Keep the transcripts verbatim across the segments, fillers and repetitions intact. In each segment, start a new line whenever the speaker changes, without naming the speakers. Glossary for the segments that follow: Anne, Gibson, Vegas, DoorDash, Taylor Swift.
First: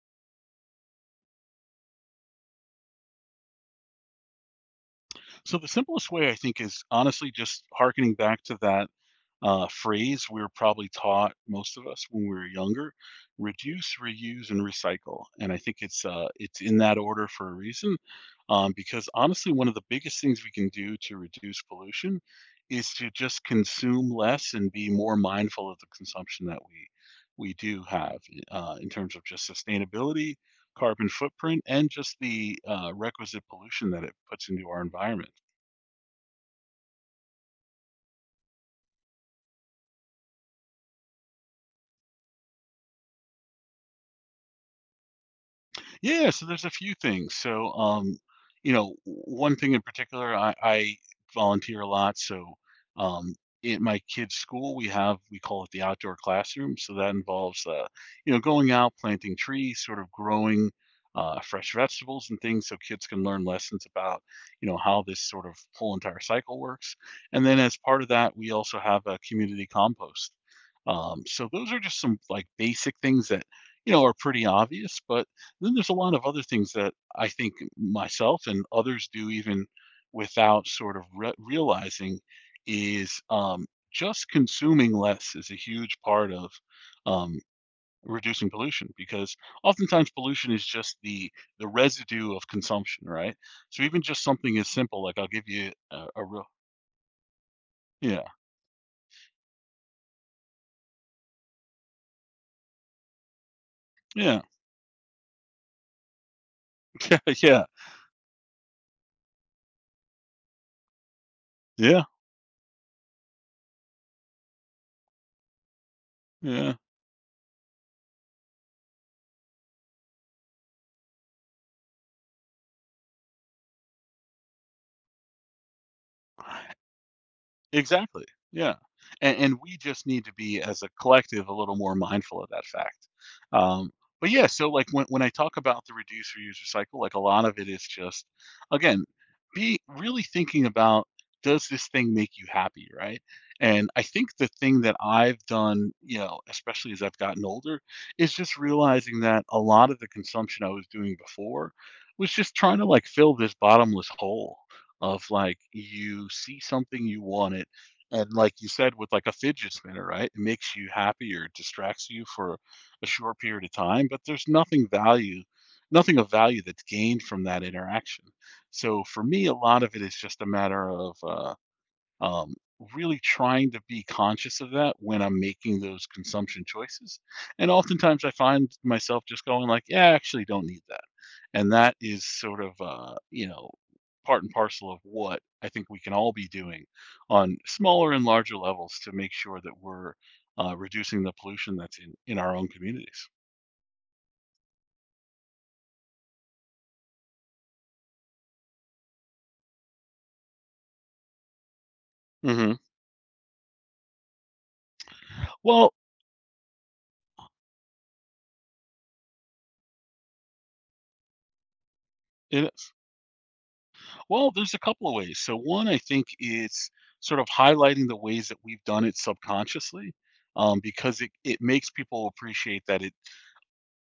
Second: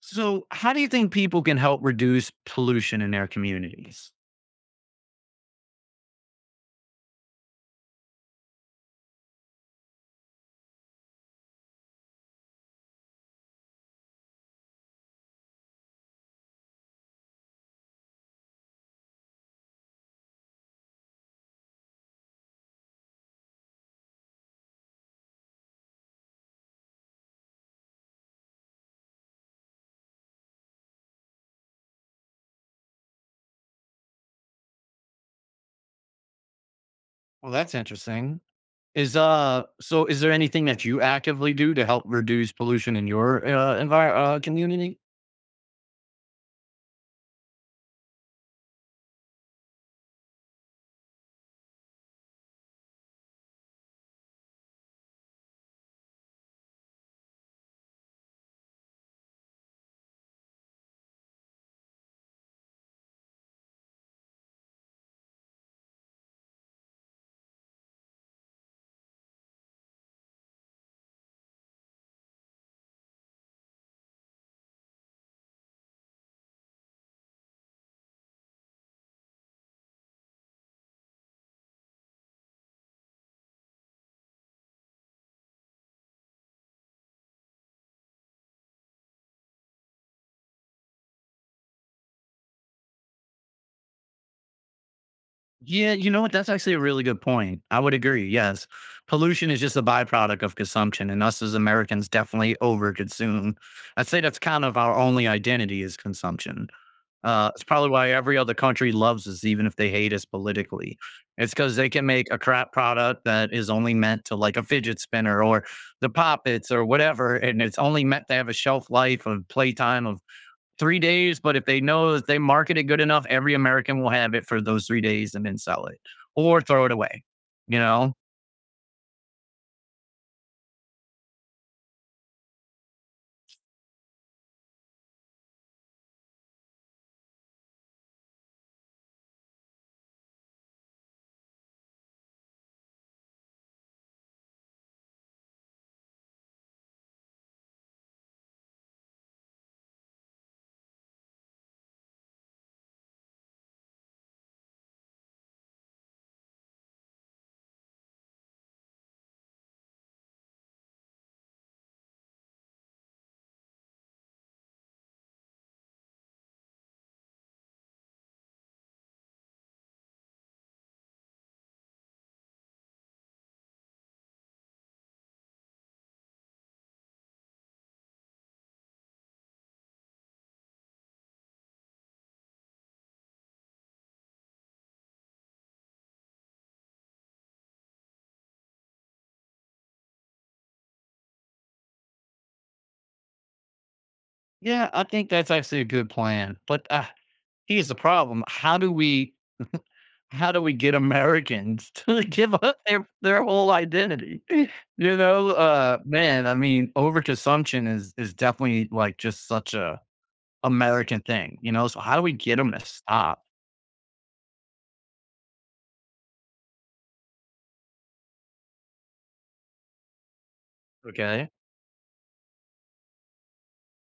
So, how do you think people can help reduce pollution in their communities?
So the simplest way I think is honestly just harkening back to that uh, phrase we were probably taught most of us when we were younger: reduce, reuse, and recycle. And I think it's uh, it's in that order for a reason, um, because honestly, one of the biggest things we can do to reduce pollution is to just consume less and be more mindful of the consumption that we we do have uh, in terms of just sustainability, carbon footprint, and just the uh, requisite pollution that it puts into our environment.
Well, that's interesting. Is uh, so is there anything that you actively do to help reduce pollution in your uh, environment uh, community?
Yeah, so there's a few things. So, um, you know, w- one thing in particular, I, I volunteer a lot. So, um, at my kids' school, we have we call it the outdoor classroom. So that involves, uh, you know, going out, planting trees, sort of growing uh, fresh vegetables and things, so kids can learn lessons about, you know, how this sort of whole entire cycle works. And then as part of that, we also have a community compost. Um, so those are just some like basic things that, you know, are pretty obvious, but then there's a lot of other things that I think myself and others do even without sort of re- realizing is um, just consuming less is a huge part of um, reducing pollution because oftentimes pollution is just the the residue of consumption, right? So even just something as simple like I'll give you
Yeah,
a,
you know
a
what?
real
That's actually a really good point. I would
yeah
agree. Yes. Pollution is just a byproduct of consumption, and us as Americans definitely overconsume. I'd say that's
yeah
kind of our only identity is consumption. Uh,
yeah
it's probably why every other country loves us, even if they hate us politically. It's because they
yeah
can make a crap product that is only meant to, like, a fidget spinner or the poppets
yeah.
or whatever, and it's only meant to have a shelf life of playtime of three days, but if they know that they market it good enough, every American will have it for those three days and then sell it or throw it away. You know?
Exactly, yeah, and and we just need to be, as a collective, a little more mindful of that fact. Um, but yeah, so, like, when when I talk about the reduce, reuse, recycle, like, a lot of it is just, again, be really thinking about, does this thing make you happy, right? And I think the thing that I've done, you know, especially as I've gotten older, is just realizing that a lot of the consumption I was doing before was just trying to, like, fill this bottomless hole of like you see something you want it, and like you said with like a fidget spinner, right, it makes you happy or it distracts you for a short period of time, but there's nothing value, nothing of value that's gained from that interaction. So for me a lot of it is just a matter of uh, um, really trying to be conscious of that when I'm making those consumption choices. And oftentimes I find myself just going like, yeah, I actually don't need that. And that is sort of, uh, you know, part and parcel of what I think we can all be doing on smaller and larger levels to make sure that we're uh, reducing the pollution that's in, in our own communities.
Yeah, I think that's actually a good plan. But uh, here's the problem: how do we how do we get Americans to give
Hmm.
up their their whole identity? You know,
Well,
uh, man. I mean, overconsumption is is definitely, like, just such a American thing. You know, so how do we get
it
them to
is.
stop?
Well, there's a couple of ways. So one, I think, is sort of highlighting the ways that we've done it subconsciously, um, because it,
Okay.
it makes people appreciate that it,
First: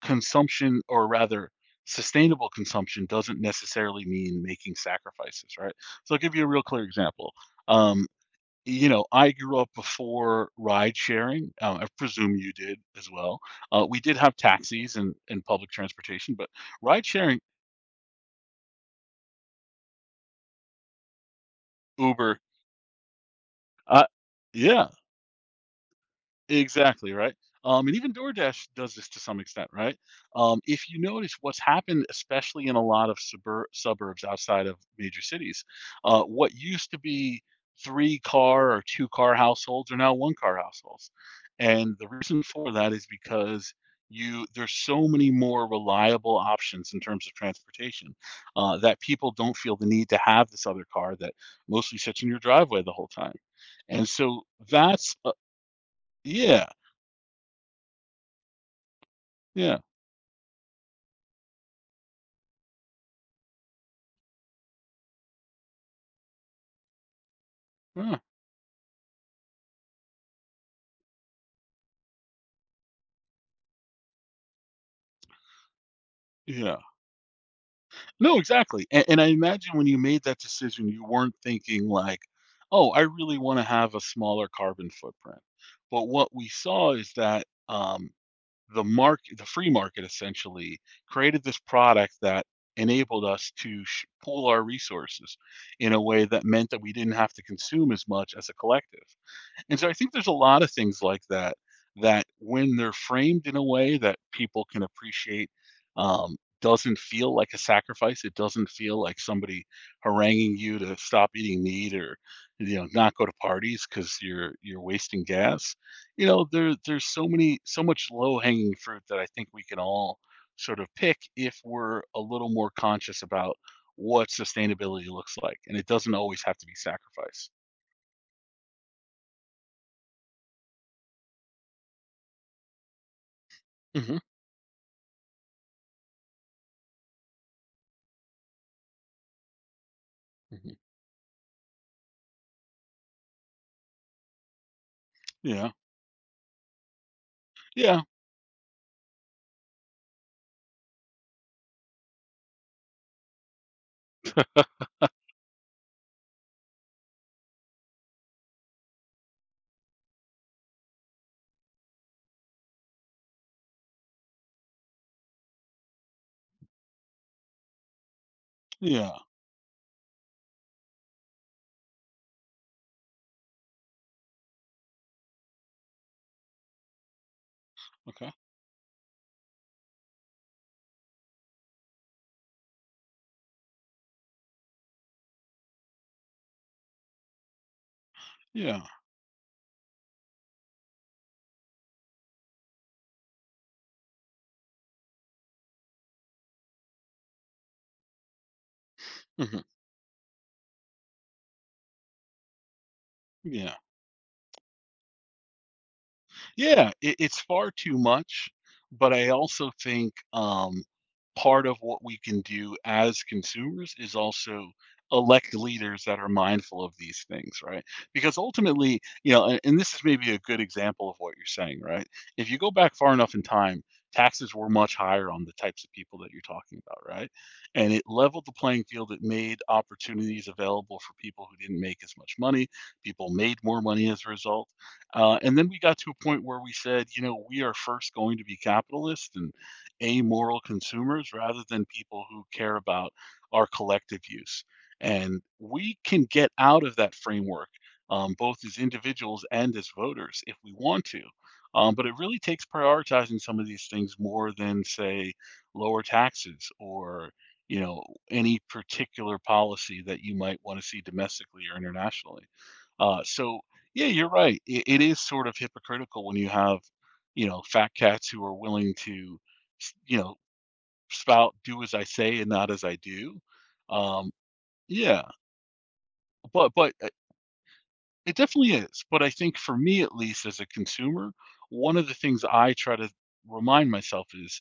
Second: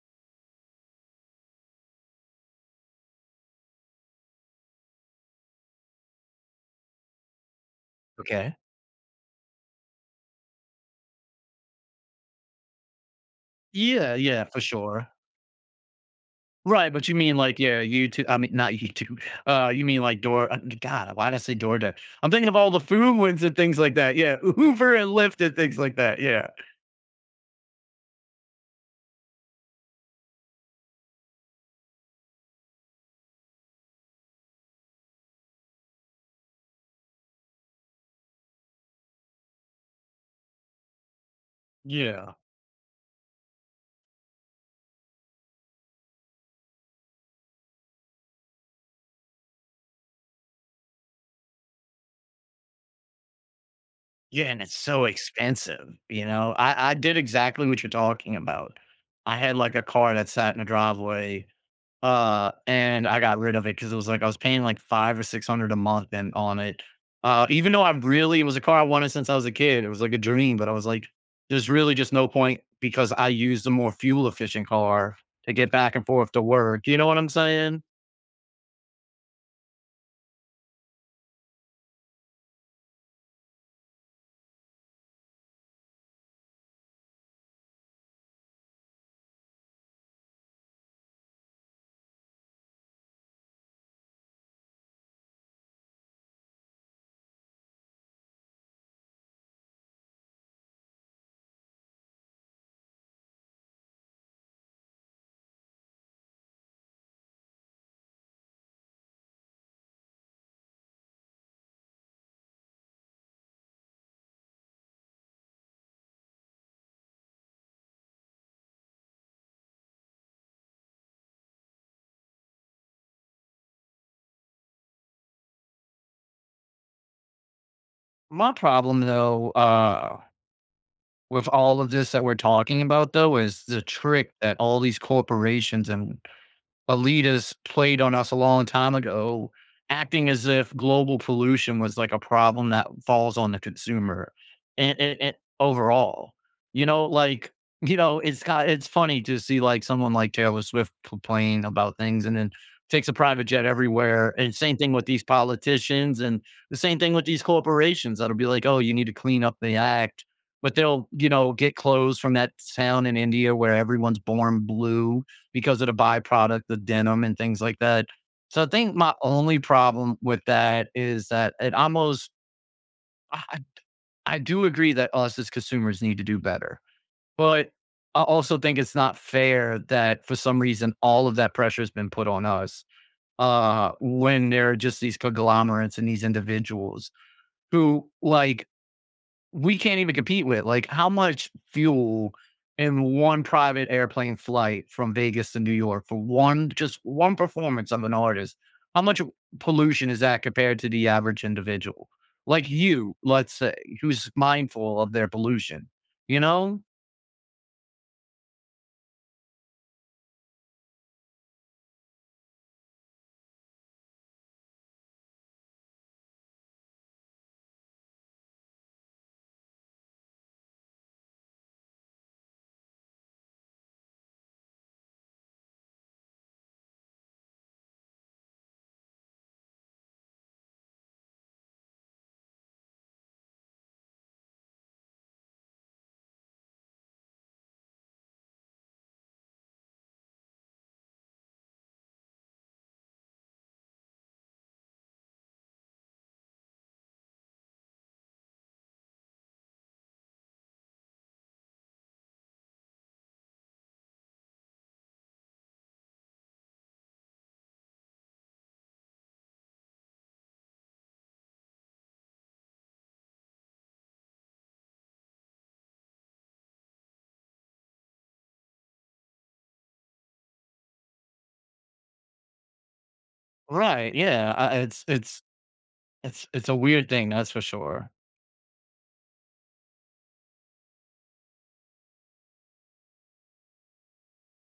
consumption, or rather sustainable consumption doesn't necessarily mean making sacrifices, right? So I'll give you a real clear example. Um,
Okay.
you know, I grew up before ride sharing. Uh, I presume you did as well. Uh, we
Yeah,
did have
yeah, for
taxis
sure.
and, and public transportation, but
Right,
ride
but you mean,
sharing,
like, yeah, YouTube, I mean, not YouTube. Uh, you mean like Door uh, God, why did I say DoorDash? I'm
Uber,
thinking of all the food ones and things like
uh,
that. Yeah,
yeah,
Uber and Lyft and things like that. Yeah.
exactly, right? Um, and even DoorDash does this to some extent, right? Um, if you notice what's happened, especially in a lot of subur- suburbs outside of major cities, uh, what used to be three car or two car households are now one car households. And the
Yeah.
reason for that is because you there's so many more reliable options in terms of transportation, uh, that people don't feel the need to have this other car that mostly sits in your driveway the whole time. And so
Yeah, and it's so
that's a-
expensive, you know?
yeah.
I I did exactly what you're talking about. I had, like,
Yeah.
a car that sat in the driveway. Uh, and I got rid of it because it was like I was paying like five or six hundred a month and on it. Uh, even though I
Yeah.
really, it was a car I wanted since I was a kid. It was like a dream, but I was like, there's really just no point because I used a more fuel efficient car to get back and forth to
Yeah.
work. You know what I'm saying?
No, exactly. And, and I imagine when you made that decision, you weren't thinking like, oh, I really want to have a smaller carbon footprint. But what we saw is that um, the market, the free market essentially created this product that enabled us to sh- pool our resources in a way that meant that we didn't have to consume as much as a collective. And so I think there's a lot of things like that, that when they're framed in a way that people can appreciate, um, doesn't feel like a sacrifice. It doesn't feel like somebody haranguing you to stop eating meat, or you know, not go to parties because you're you're wasting gas. You know, there there's so many, so much low hanging fruit, that I think we can all sort of pick if we're a little more conscious about what sustainability looks like, and it doesn't always have to be sacrifice.
My problem though, uh, with all of this that we're talking about though, is the
Hmm.
trick that all these corporations and Alitas played on us a long time ago, acting as if
Hmm.
global pollution was, like, a problem that falls on the consumer and, and, and
Yeah.
overall, you know, like, you
Yeah.
know, it's got, it's funny to see like someone like Taylor Swift complain about things and then takes a private jet everywhere. And same thing with these politicians and the same thing with these corporations that'll be like, oh, you need to clean up the act. But they'll, you know, get clothes from that town in India where everyone's born blue because of the byproduct, the denim and things like that. So I think my
Yeah.
only problem with that is that it almost, I, I do agree that us as consumers need to do better, but I
Okay.
also think it's not fair that for some reason all of that pressure has been put on us uh, when there are just these conglomerates and these individuals who, like,
Yeah.
we can't even compete with. Like, how much fuel in one private airplane flight from Vegas to New York for one, just one performance of an artist? How much
Mhm.
pollution is that compared to the average individual? Like you, let's say,
Yeah.
who's mindful of their pollution, you know?
Yeah. It, it's far too much, but I also think um, part of what we can do as consumers is also elect leaders that are mindful of these things, right? Because ultimately, you know, and, and this is maybe a good example of what you're saying, right? If you go back far enough in time, taxes were much higher on the types of people that you're talking about, right? And it leveled the playing field. It made opportunities available for people who didn't make as much money. People made more money as a result. Uh, and then we got to a point where we said, you know, we are first going to be capitalist and amoral consumers rather than people who care about our collective use. And we can get out of that framework, um, both as individuals and as voters, if we want to. Um, but it really takes prioritizing some of these things more than, say, lower taxes or you know, any particular policy that you might want to see domestically or internationally. Uh, so yeah, you're right. It, it is sort of hypocritical when you have, you know, fat cats who are willing to, s- you know, spout "do as I say and not as I do."
Right.
Um,
Yeah. I, it's,
yeah,
it's, it's, it's
but
a
but uh,
weird thing. That's for sure.
it definitely is. But I think for me, at least as a consumer, one of the things I try to remind myself is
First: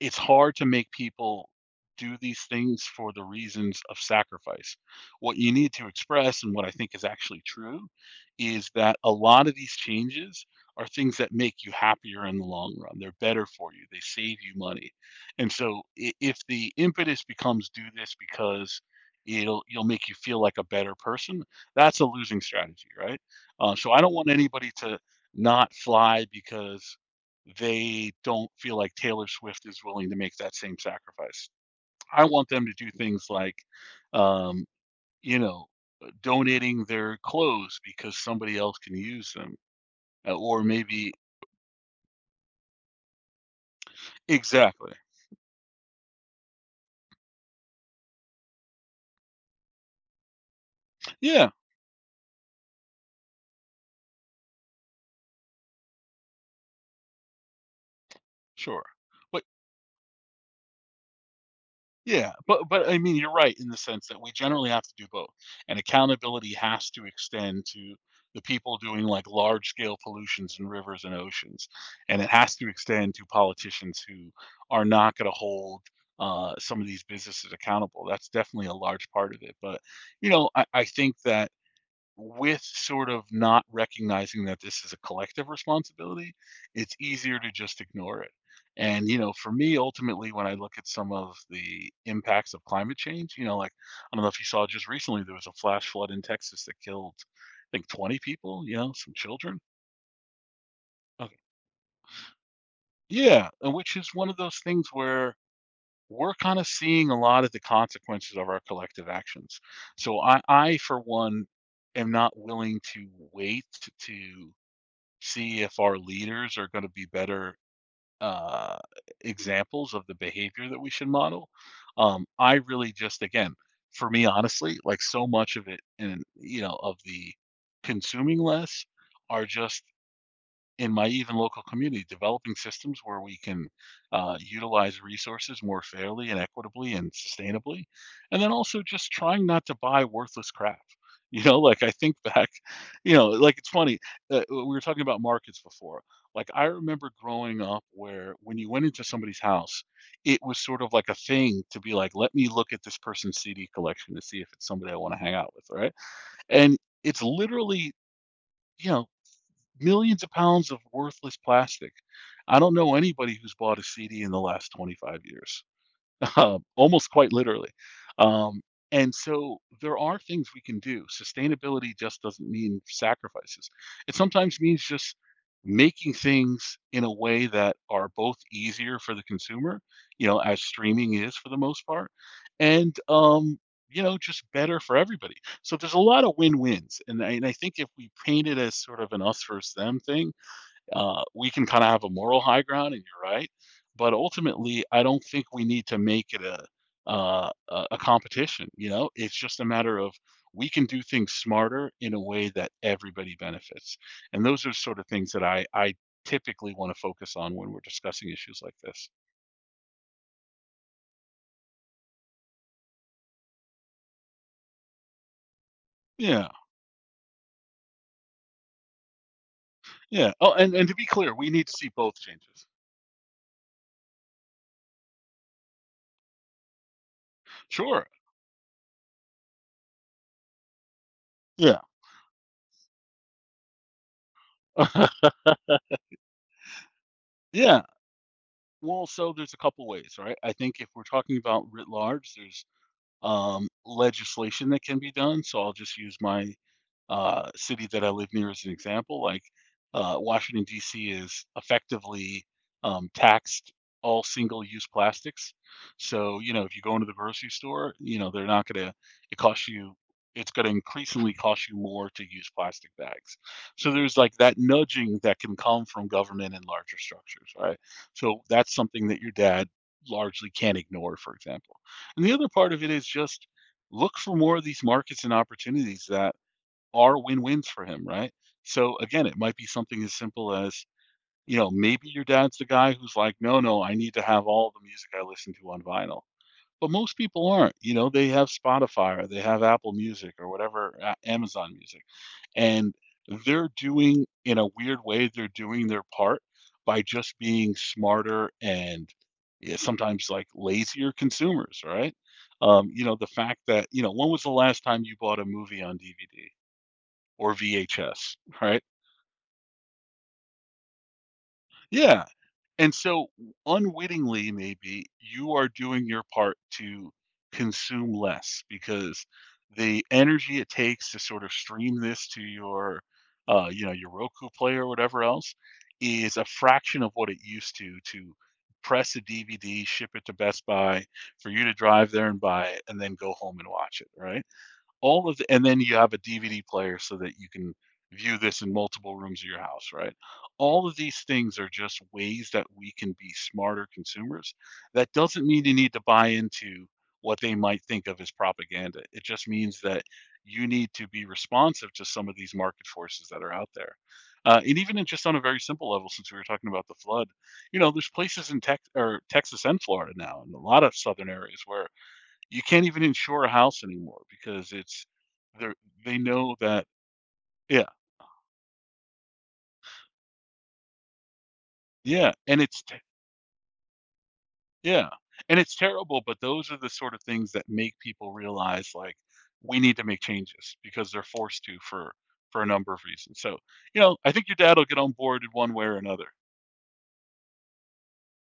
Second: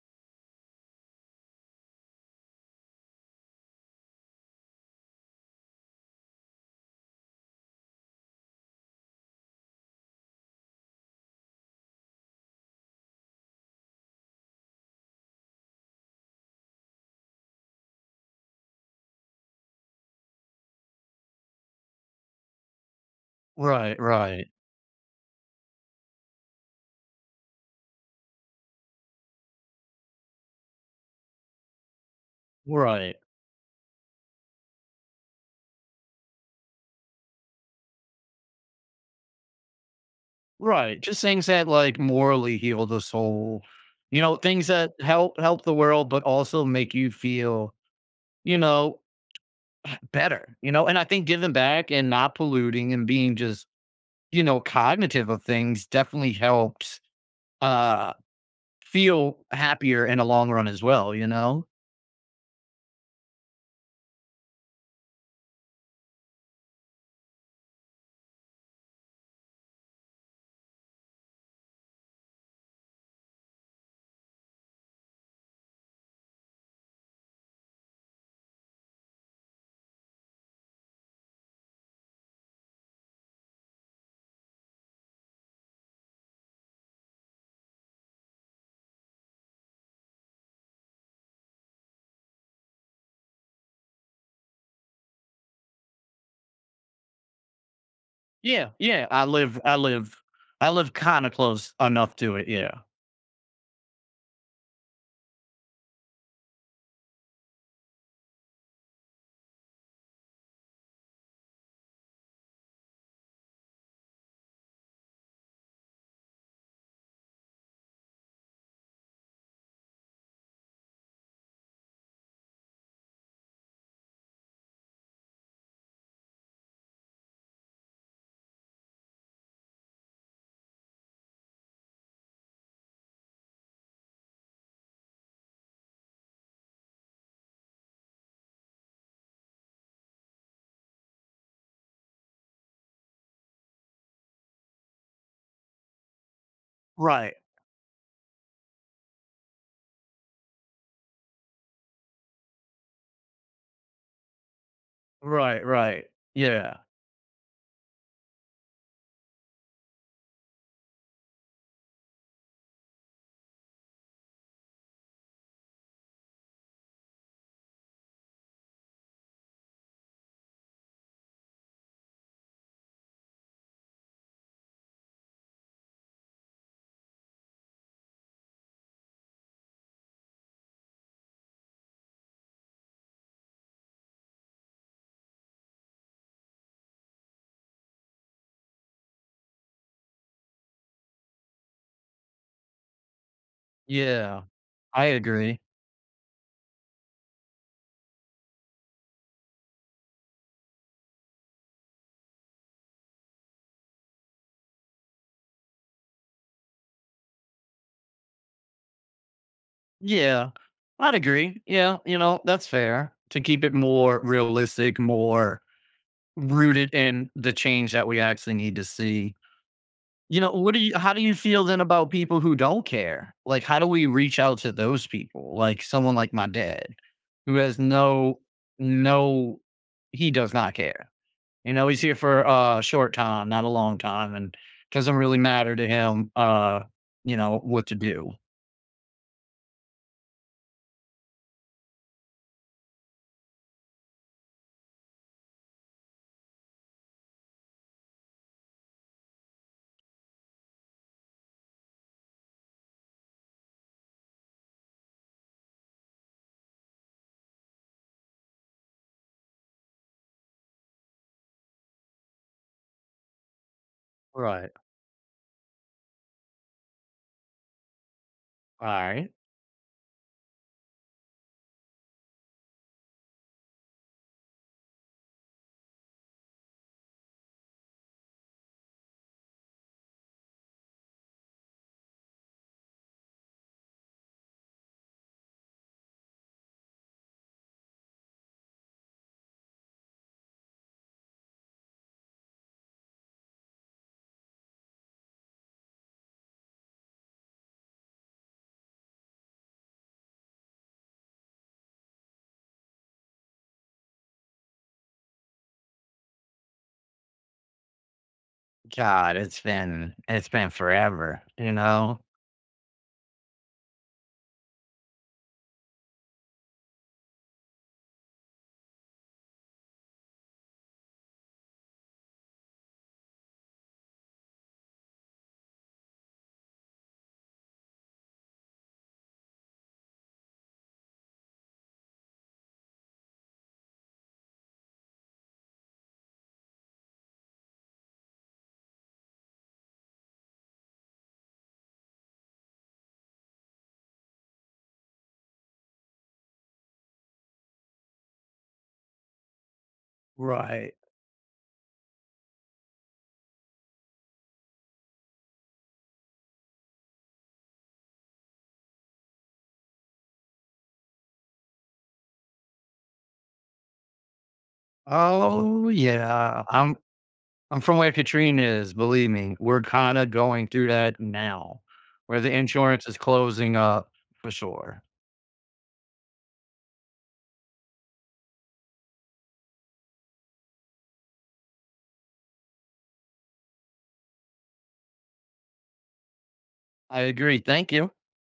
it's hard to make people do these things for the reasons of sacrifice. What you need to express, and what I think is actually true, is that a lot of these changes are things that make you happier in the long run. They're better for you, they save you money. And so i- if the impetus becomes do this because it'll you'll make you feel like a better person, that's a losing strategy, right? Uh, so I
Right.
don't want
Right.
anybody to not fly because they don't feel like Taylor Swift is willing to make that same sacrifice. I want them to do
Right.
things like, um, you know, uh, donating their clothes because somebody else can use them, uh, or
Right,
maybe
just things that, like, morally heal the soul, you know, things
exactly.
that help help the world, but also make you feel, you know, better, you know, and I think
Yeah,
giving back and not polluting and being just, you know, cognitive of things definitely helps, uh,
sure.
feel
But
happier in the long run as well, you know?
yeah, but but I mean, you're right in the sense that we generally have to do both, and accountability has to extend to the people doing like large scale pollutions in rivers and oceans, and it has to extend to politicians who are not going to hold uh, some of these businesses accountable. That's definitely a large part of it. But you know, I, I think that with sort of not recognizing that this is a collective responsibility, it's easier to just ignore it. And, you know, for me, ultimately, when I look at some of the impacts of climate change, you know, like, I don't know if you saw just recently, there was a flash flood in Texas that killed, I think, twenty people,
Yeah,
you know,
yeah,
some
I
children.
live I live I live kinda
Okay.
close enough to it, yeah.
Yeah, and which is one of those things where we're kind of seeing a lot of the consequences of our collective actions. So I, I for one, am not willing to wait to see if our leaders are going to be better uh, examples of the behavior that we should model. Um, I really just, again, for me, honestly, like so much of it, and you know, of the consuming less, are just in my even local community, developing systems where we can uh, utilize resources more fairly and equitably and sustainably. And then also just trying not to buy worthless crap. You know, like I think back, you know, like it's funny. Uh, we were talking about markets before. Like I remember
Right,
growing up where when you went into somebody's house, it was sort of like a thing to be like, let me look at this person's C D collection to see if it's somebody I want to hang out
right,
with. Right.
right.
And
Yeah,
it's literally, you know, millions of pounds of worthless plastic. I don't know anybody who's bought a C D in the last twenty-five years. um, almost quite literally. Um, and so there are things we can do. Sustainability just doesn't mean sacrifices. It sometimes means just making things in a way that are both easier for the consumer, you know, as streaming is for the most part, and um, you know, just better for everybody. So there's a lot of win-wins, and I, and I think if we paint it as sort of an us versus them thing, uh, we can kind of have a moral high ground, and you're right. But
yeah.
ultimately, I
I
don't think
agree.
we need to make it a uh, a a competition. You know, it's just a matter of we can do things smarter in a way that everybody benefits, and those are sort of things that I I typically want to focus on when we're discussing issues like this.
Yeah, I'd agree. Yeah, you know, that's fair, to keep it more realistic, more
Yeah,
rooted in the change that we actually need to see.
yeah.
You know,
Oh,
what
and
do
and to
you,
be
how do
clear,
you
we
feel
need to
then
see
about
both
people who
changes.
don't care? Like, how do we reach out to those people? Like someone like my dad who has
Sure.
no no he does not care. You
Yeah.
know, he's here for a short time, not a long time, and doesn't really matter to him, uh, you know,
Yeah.
what to do.
Well, so there's a couple ways, right? I think if we're talking about writ large, there's um, legislation that can be done. So I'll just use my uh, city that I live near as an example, like uh, Washington D C is effectively um, taxed all single-use plastics. So you know, if you go into the grocery store, you know they're not going to. It costs you. It's going to increasingly cost you more to use plastic bags. So there's like that
Right.
nudging that can come from government and larger structures, right? So that's
All
something that
right.
your dad largely can't ignore, for example. And the other part of it is just look for more of these markets and opportunities that are win-wins for him, right? So again, it might be something as simple as, you know, maybe your dad's the guy who's like, "No, no, I need to have all the music I listen to on vinyl." But most people aren't, you know, they have Spotify or they have Apple Music or whatever, A Amazon Music, and they're doing in a weird way, they're doing their part by just being smarter and, yeah, sometimes, like, lazier consumers, right? Um, you know, the fact that you know, when was the last time you bought a movie on D V D? Or V H S, right?
God, it's been it's been forever, you know?
Yeah. And so unwittingly, maybe you are doing your part to consume less because the energy it takes to sort of stream this to your, uh, you know, your Roku player or whatever else is a fraction of what it used to to press a D V D, ship it to Best Buy for you to drive there and buy it and then go home and watch it, right? All of the and then you have a D V D player so that you can view this in multiple rooms of your house, right? All of these things are just ways that we can be smarter consumers. That doesn't mean you need to buy into what they might think of as propaganda. It just means that you need
Right.
to be responsive to some of these market forces that are out there. Uh, and even in just on a very simple level, since we were talking about the flood, you know, there's places in Tex or Texas and Florida now, and a lot of southern areas where you can't even insure a house anymore because it's they
Oh,
they know
yeah.
that
I'm I'm
yeah,
from where Katrina is, believe me. We're kinda going through that now,
yeah,
where the
and it's t
insurance is closing up for sure.
yeah, and it's terrible, but those are the sort of things that make people realize, like, we need to make changes because they're forced to for for a number of reasons, so, you know, I think your dad will get on board in one way or another.
I agree, thank you.